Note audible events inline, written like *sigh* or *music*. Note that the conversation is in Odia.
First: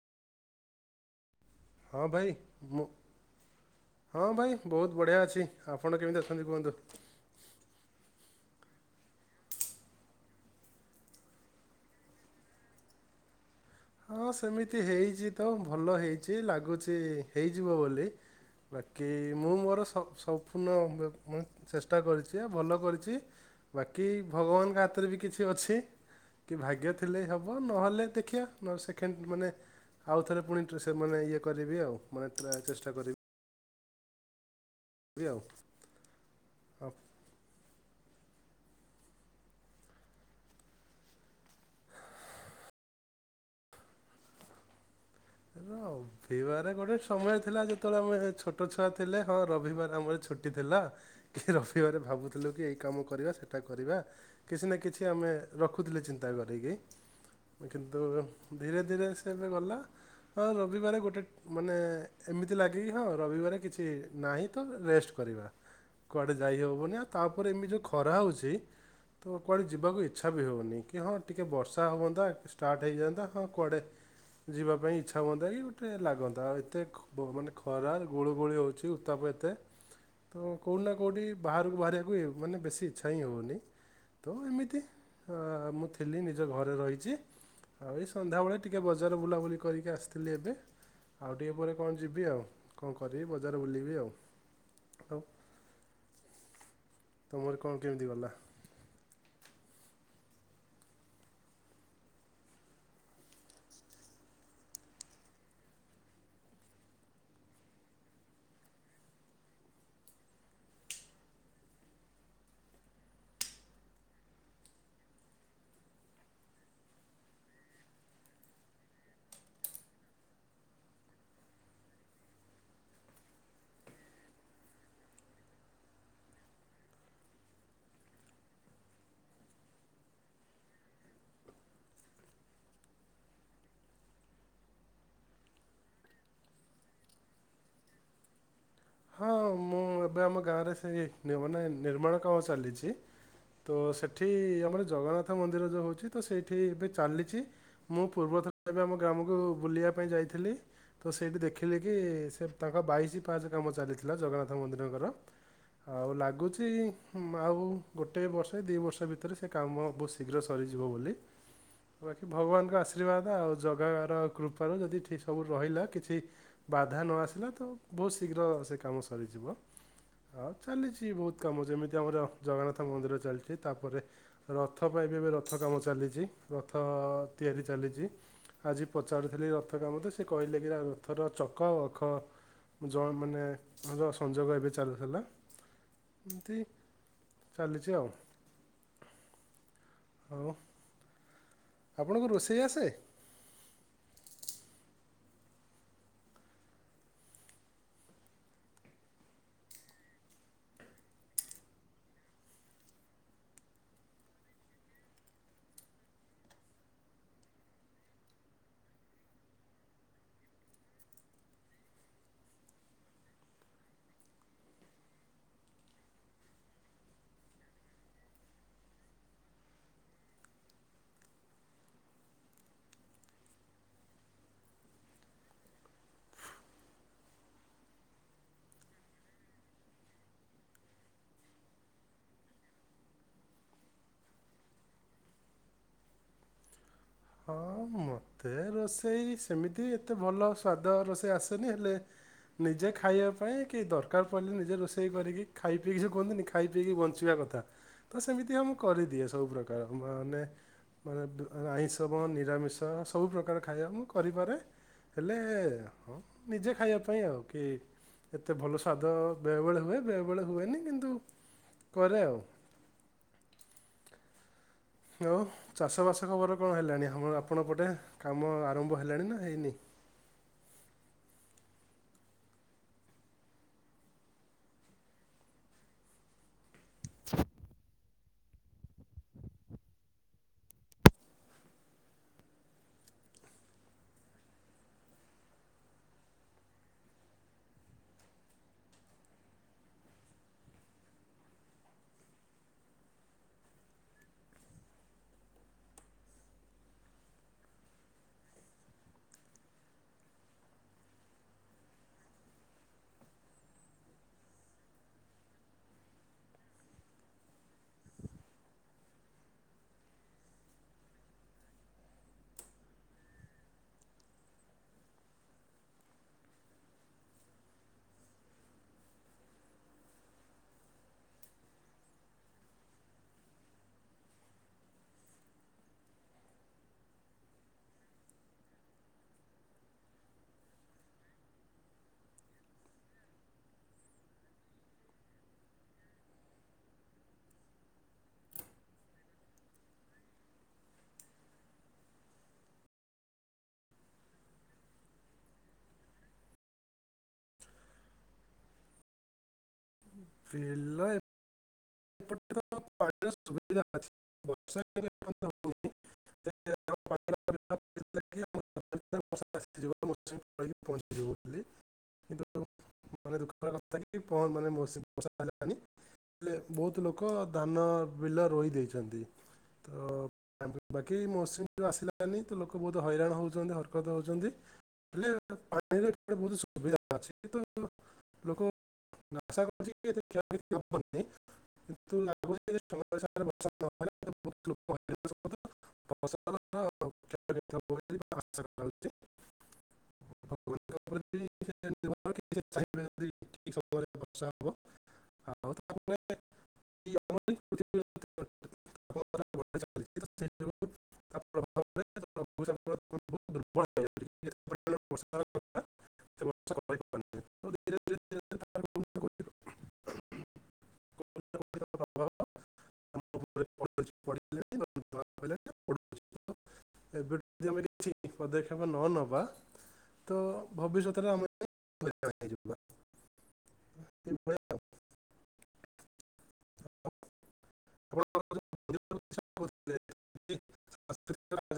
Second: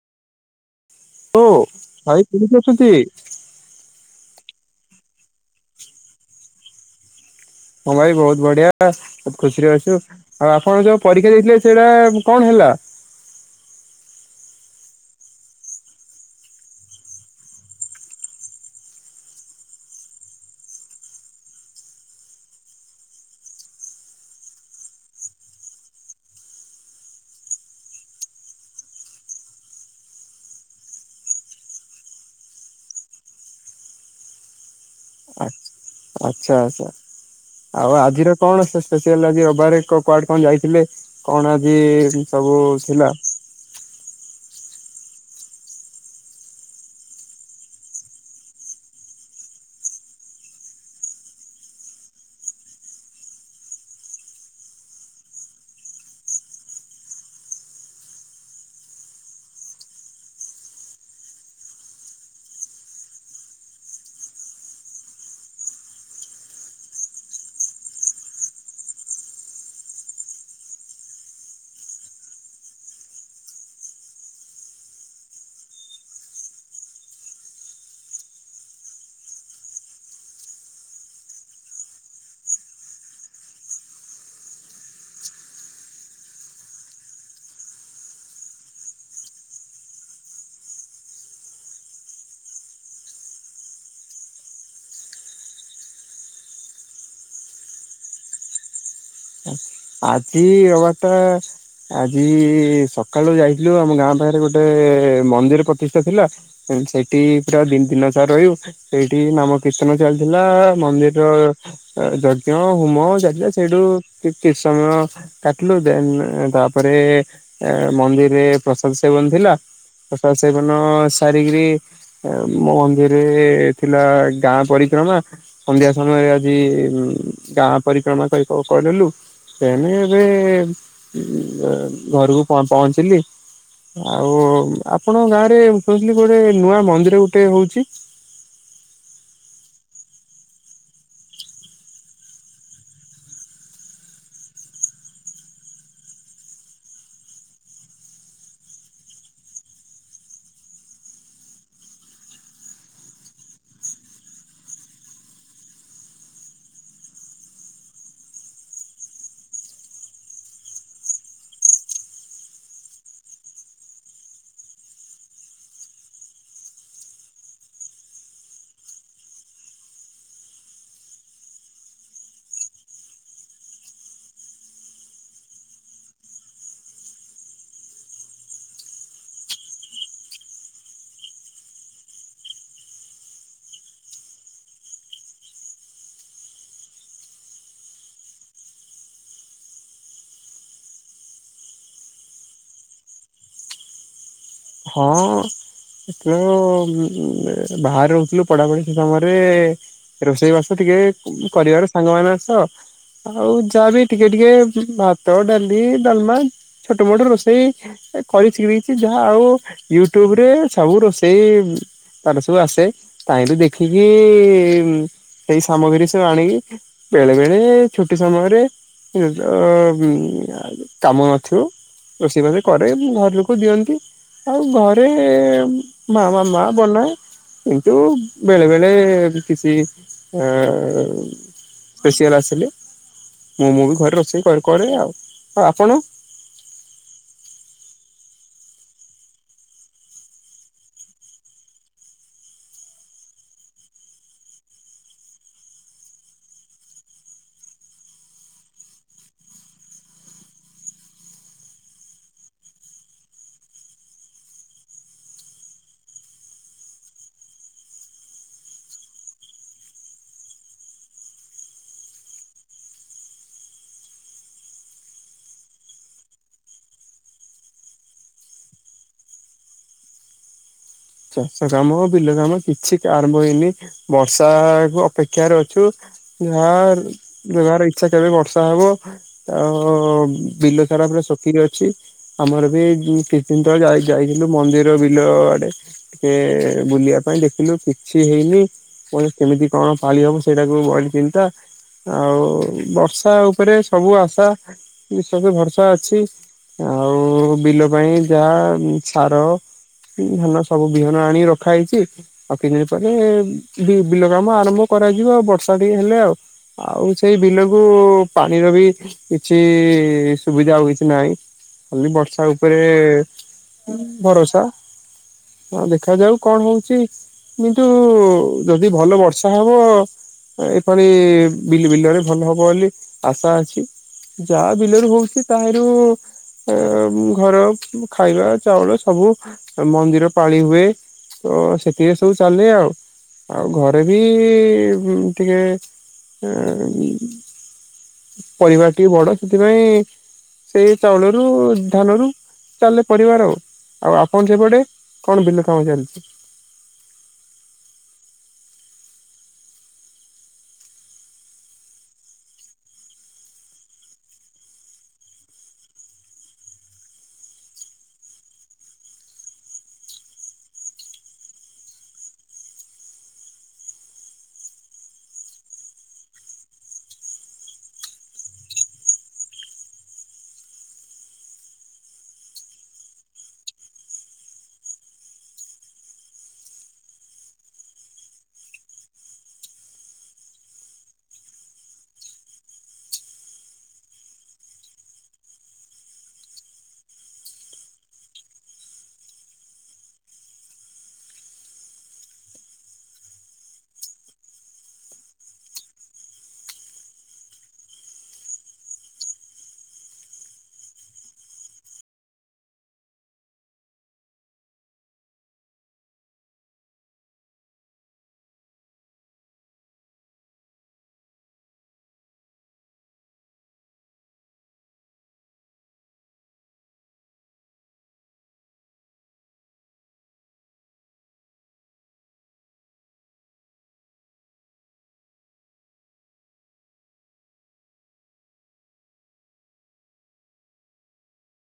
ହୋ ଭାଇ କେମିତିି ଅଛନ୍ତି? ବହୁତ୍ ବଢ଼ିଆ ଅଛି ଆପଣ କେମିତି ଅଛନ୍ତି କୁହନ୍ତୁ। ହଁ ଭାଇ ବହୁତ ବଢିଆ। ଖୁସିରେ ଅଛୁ। ଆଉ ଆପଣ ଯୋଉ ପରୀକ୍ଷା ଦେଇଥିଲେ ସେଇଟା କଣ ହେଲା? ହଁ ସେମିତି ହେଇଛି ତ ଭଲ ହେଇଛି ଲାଗୁଛି ହେଇଯିବ ବୋଲି ବାକି ମୁଁ ମୋର ସବୁ ସମ୍ପୂର୍ଣ୍ଣ ମୁ ଚେଷ୍ଟା କରିଛି ଭଲ କରିଛି ବାକି ଭଗବାନଙ୍କ ହାତରେ ବି କିଛି ଅଛି। ଭାଗ୍ୟ ରେ ଥିଲେ ହେବ ନହେଲେ ଦେଖିବା। ସେକେଣ୍ଡ ମାନେ ଆଉଥରେ ପୁଣି ଠୁ ସେମାନେ ଇଏ କରିବି ଆଉ ମାନେ ଚେଷ୍ଟା କରିବି। ହେଲୋ। ଆଛା ଆଛା ଆଉ ଆ- ଆଜିର କଣ ସ୍ପେସିଆଲ ରବିବାର କୁଆଡେ କଣ ଯାଇଥିଲେ କଣ ଆଜି ସବୁ ଥିଲା। ରବିବାର ଗୋଟେ ସମୟ ଥିଲା ଯେତେବେଳେ ଆମେ ଛୋଟ ଛୁଆ ଥିଲେ ହଁ ରବିବାର ଆମର ଛୁଟି ଥିଲା କି ରବିବାର ଭାବୁଥିଲୁ କି ଏଇ କାମ କରିବା ସେଇଟା କରିବା କିଛି ନା କିଛି ଆମେ ରଖୁଥିଲେ ଚିନ୍ତା କରିକି କିନ୍ତୁ ଧୀରେ ଧୀରେ ସେ ଏବେ ଗଲା। ହଁ ରବିବାର ଗୋଟେ ମାନେ ଏମିତି ଲାଗେ କି ହଁ ରବିବାର କିଛି ନାହିଁ ତ ରେଷ୍ଟ କରିବା। କୁଆଡେ ଯାଇ ହେବନି। ଆଉ ତାପରେ ଏମିତି ଯଉ ଖରା ହେଉଛି ତ କୁଆଡେ ଯିବାକୁ ଇଚ୍ଛା ବି ହଉନି। କି ହଁ ଟିକେ ବର୍ଷା ହବନ୍ତା ଷ୍ଟାର୍ଟ ହେଇଯାନ୍ତା। ହଁ କୁଆଡେ ଯିବାକୁ। ଇଛା ହୁଅନ୍ତା କି ଗୋଟେ ଲାଗନ୍ତା ଆଉ ଏତେ ମାନେ ଖର ଲଗୁଲି ଗୁଳି ହେଉଛି। ଉତ୍ତାପ ଏତେ ତ କେଉଠି ନା କେଉଠି ବାହାରକୁ ବାହାରିବାକୁ ମାନେ ବେଶୀ ଇଚ୍ଛା ହିଁ ହେଉନି। ତ ଏମିତି ମୁଁ ଥିଲି। ନିଜ ଘରେ ରହିଛି। ଆଉ ଏଇ ସନ୍ଧ୍ୟାବେଳେ ଟିକେ ବଜାର ବୁଲାବୁଲି- କରିକି ଆସିଥିଲି ଏବେ। ଆଉ ଟିକେ ପରେ କଣ ଯିବି ଆଉ। କଣ କରିବି ବଜାର ବୁଲିବି ଆଉ ଆଉ। ତମର କଣ କେମିତି ଗଲା? ଆଜି ରବିବାରଟା। ଆଜି ସକାଳୁ ଯାଇଥିଲୁ ଆମ ଗାଁ ପାଖରେ ଗୋଟେ ମନ୍ଦିର ପ୍ରତିଷ୍ଠା ଥିଲା। ସେଇଠି ପୁରା ଦ ଦିନ ସାରା ରହିବ ସେଇଠି ନାମକୀର୍ତ୍ତନ ଚାଲିଥିଲା ମନ୍ଦିରର ଯଜ୍ଞ ହୋମ ଚାଲିଥିଲା ସେଇଠୁ - କିଛି ସମୟ କାଟିଲୁ ଦେନ ତା ପରେ ମନ୍ଦିରରେ ପ୍ରସାଦ ସେବନ ଥିଲା। ପ୍ରସାଦ ସେବନ ସାରିକି ମନ୍ଦିରରେ ଥିଲା ଗାଁ ପରିକ୍ରମା। ସନ୍ଧ୍ୟା ସମୟରେ ଆଜି ଗାଁ ପରିକ୍ରମା କରିଲୁ। ଏଣେ ଏବେ ଘରକୁ ପହଞ୍ଚିଲି। ଆଉ ଆପଣଙ୍କ ଗାଁରେ ଶୁଣିଲି ଗୋଟେ ନୂଆ ମନ୍ଦିର ଗୋଟେ ହଉଛି। ହଁ ମୁଁ ଏବେ ଆମ ଗାଁରେ ସେଇ ମାନେ ନିର୍ମାଣ କାମ ଚାଲିଛି। ତ ସେଠି ଆମର ଜଗନ୍ନାଥ ମନ୍ଦିର ଯେଉ ହଉଛି ତ ସେଇଠି ଏବେ ଚାଲିଛି ମୁଁ ପୂର୍ବଥର ଏବେ ଆମ ଗ୍ରାମକୁ ବୁଲିବା ପାଇଁ ଯାଇଥିଲି ତ ସେଇଠି ଦେଖିଲି କି ସେ ତାଙ୍କ ବାଇଶି ପାହଚ କାମ ଚାଲିଥିଲା ଜଗନ୍ନାଥ ମନ୍ଦିରଙ୍କର। ଆଉ ଲାଗୁଚି ଆଉ ଗୋଟେ ବର୍ଷ କି ଦି ବର୍ଷ ଭିତରେ ସେ କାମ ବୋହୁତ ଶୀଘ୍ର ସରିଯିବ ବୋଲି। ବାକି ଭଗବାନଙ୍କ ଆଶୀର୍ବାଦ ଆଉ ଜଗାର କୃପାରୁ ଯଦିଠି ସବୁ ରହିଲା କିଛି ବାଧା ନ ଆସିଲା ତ ବୋହୁତ ଶି ଶୀଘ୍ର ସେ କାମ ସରିଯିବ। ଆଉ ଚାଲିଚି ବୋହୁତ କାମ ଯେମିତି ଆମର ଜଗନ୍ନାଥ ମନ୍ଦିର ଚାଲିଚି ତା ପରେ ରଥ ପାଇଁ ବି ଏବେ ରଥ କାମ ଚାଲିଚି। ରଥ ତିଆରି ଚାଲିଚି। ଆଜି ପଚାରୁଥିଲି ରଥ କାମ ତ ସେ କହିଲେ କି ନା ରଥର ଚକ ଆଉ ଅଖ ଜ ମାନେ ସଂଯୋଗ ଏବେ ଚାଲୁଥିଲା ଏମିତି ଚାଲିଚି ଆଉ। ଆଉ ଆପଣଙ୍କୁ ରୋଷେଇ ଆସେ? ହଁ ଅ ଟିକେ ବାହାରେ ରୋହୁଥିଲୁ ପଢା ପଢି ସେ ସମୟରେ ରୋଷେଇ ବାସ ଟିକେ କରିବାର ସାଙ୍ଗମାନଙ୍କ ସହ ଆଉ ଯାହାବି ଟିକେ ଟିକେ ଭାତ, ଡାଲି, ଡାଲମା ଛୋଟ ମୋଟ ରୋଷେଇ କରି ଶିଖି ଦେଇେଚି। ଯାହା ଆଉ ୟୁଟ୍ୟୁବରେ ସବୁ ରୋଷେଇ ତାର ସବୁ ଆସେ ଚାହିଁକି ଦେଖିକି ସେଇ ସାମଗ୍ରୀ ସବୁ ଆଣିକି ବେଳେ ବେଳେ ଛୁଟି ସମୟରେ ଅମ୍ କାମ ନଥିବ ରୋଷେଇ ବାସ କରେ ଘର ଲୋକ ଦିଅନ୍ତି। ଆଉ ଘରେ ମା ମାମା ବନାଏ। କିନ୍ତୁ ବେଳେ ବେଳେ କିଛି ସ୍ପେସିଆଲ ଆସିଲେ ମୁଁ ମୁଁ ବି ଘରେ ରୋଷେଇ କ-କରେ ଆଉ। ଆଉ ଆପଣ? ହଁ ମତେ ରୋଷେଇ ସେମିତି ଏତେ ଭଲ ସ୍ଵାଦ ରୋଷେଇ ଆସେନି। ହେଲେ ନିଜେ ଖାଇବା ପାଇଁ କି ଦରକାର ପଡ଼ିଲେ ନିଜେ ରୋଷେଇ କରିକି ଖାଇ ପିଇକି ଯୋଉ କୁହନ୍ତିନି ଖାଇ ପିଇକି ବଞ୍ଚିବା କଥା ତ ସେମିତିକା ମୁଁ କରିଦିଏ ସବୁ ପ୍ରକାର ମାନେ ମାନେ ଆଇଁଷ ତମ ନିରାମିଷ ସବୁ ପ୍ରକାର ଖାଇବା ମୁଁ କରିପାରେ। ହେଲେ ହଁ ନିଜେ ଖାଇବା ପାଇଁ ଆଉ କି ଏତେ ଭଲ ସ୍ୱାଦ ବେଳେବେଳେ ହୁଏ ବେଳେବେଳେ ହୁଏନି କିନ୍ତୁ କରେ ଆଉ। ଆଉ ଚାଷବାସ ଖବର କଣ ହେଲାଣି। ଆମ ଆପଣଙ୍କ ପଟେ କାମ ଆରମ୍ଭ ହେଲାଣି ନା ହେଇନି? ଚାଷ କାମ, ବିଲ କାମ, କିଛି ଆରମ୍ଭ ହେଇନି ବର୍ଷା କୁ ଅପେକ୍ଷାରେ ଅଛୁ ଯାହା ବ୍ଯବହାର ଇଚ୍ଛା କେବେ ବର୍ଷା ହବ। ଆଉ ବିଲ ସାରା ପା ଶଖିକି ଅଛି। ଆମର ବି କିଛି ଦିନ ତଳେ ଯାଇ ଯାଇଥିଲୁ ମନ୍ଦିର ବିଲ ଆଡେ। ଇଏ ବୁଲିବା ପାଇଁ ଦେଖିଲୁ କିଛି ହେଇନି କହିଲି କେମିତି କଣ ପାଳି ହବ ସେଇଟାକୁ ବି ମୋରି ଚିନ୍ତା ଆଉ ବର୍ଷା ଉପରେ ସବୁ ଆଶା ବିଶ୍ୱାସ ସବୁ ଭରସା ଅଛି। ଆଉ ବିଲ ପାଇଁ ଯାହା ସାର ଧାନ ସ ସବୁ ବିହନ ଆଣିି ରଖା ହେଇଚି। ଆଉ କିଛି ଦିନ ପରେ ବି-ବିଲ କାମ ଆରମ୍ଭ କରାଯିବ। ଆଉ ବର୍ଷା ଟିକେ ହେଲେ। ଆଉ ଆଉ ସେଇ ବିଲକୁ ପାଣିର ବି କିଛି ସୁବିଧା ଆଉ କିଛି ନାହିଁ। ଖାଲି ବର୍ଷା ଉପରେ ଭରସା। ହଁ ଦେଖ ଯାଉ କଣ ହୋଉଚି କିନ୍ତୁ ଯଦି ଭଲ ବର୍ଷା ହବ ଏପାଳି ବିଲ୍-ବିଲରେ ଭଲ ହବ ବୋଲି ଆଶା ଅଛି। ଯାହା ବିଲରୁ ହୋଉଚି ତାହାରୁ ଘର ଖାଇବା ଚାଉଳ ସବୁ ମନ୍ଦିର ପାଳି ହୁଏ। ତ ସେଥିରେ ସବୁ ଚାଲେ ଆଉ। ଆଉ ଘରେ ବି ଟିକେ ଏଁ ପରିବାର ଟିକେ ବଡ ସେଥିପାଇଁ ସେଇ ଚାଉଳରୁ ଧାନରୁ ଚାଲେ ପରିବାର ଆଉ। ଆଉ ଆପଣ ସେପଟେ? କଣ ବିଲ କାମ ଚାଲିଚି? ବିଲ *unintelligible* ବୋଲି କିନ୍ତୁ *unintelligible* ବର୍ଷା ହେଲାନି ହେଲେ ବୋହୁତ ଲୋକ ଧାନ ବିଲ ରୋହି ଦେଇଚନ୍ତି। ତ ବାକି ମଉସୁମି ଯେଉଁ ଆସିଲାନି ତ ଲୋକ ବୋହୁତ ହଇରାଣ ହୋଉଚନ୍ତି ହରକତ ହୋଉଚନ୍ତି। ହେଲେ ପାଣିରେ ବୋହୁତ ସୁବିଧା ଅଛି କିନ୍ତୁ ଲୋକ *unintelligible* *unintelligible* ନା କୋଉଠି- *unintelligible* *unintelligible*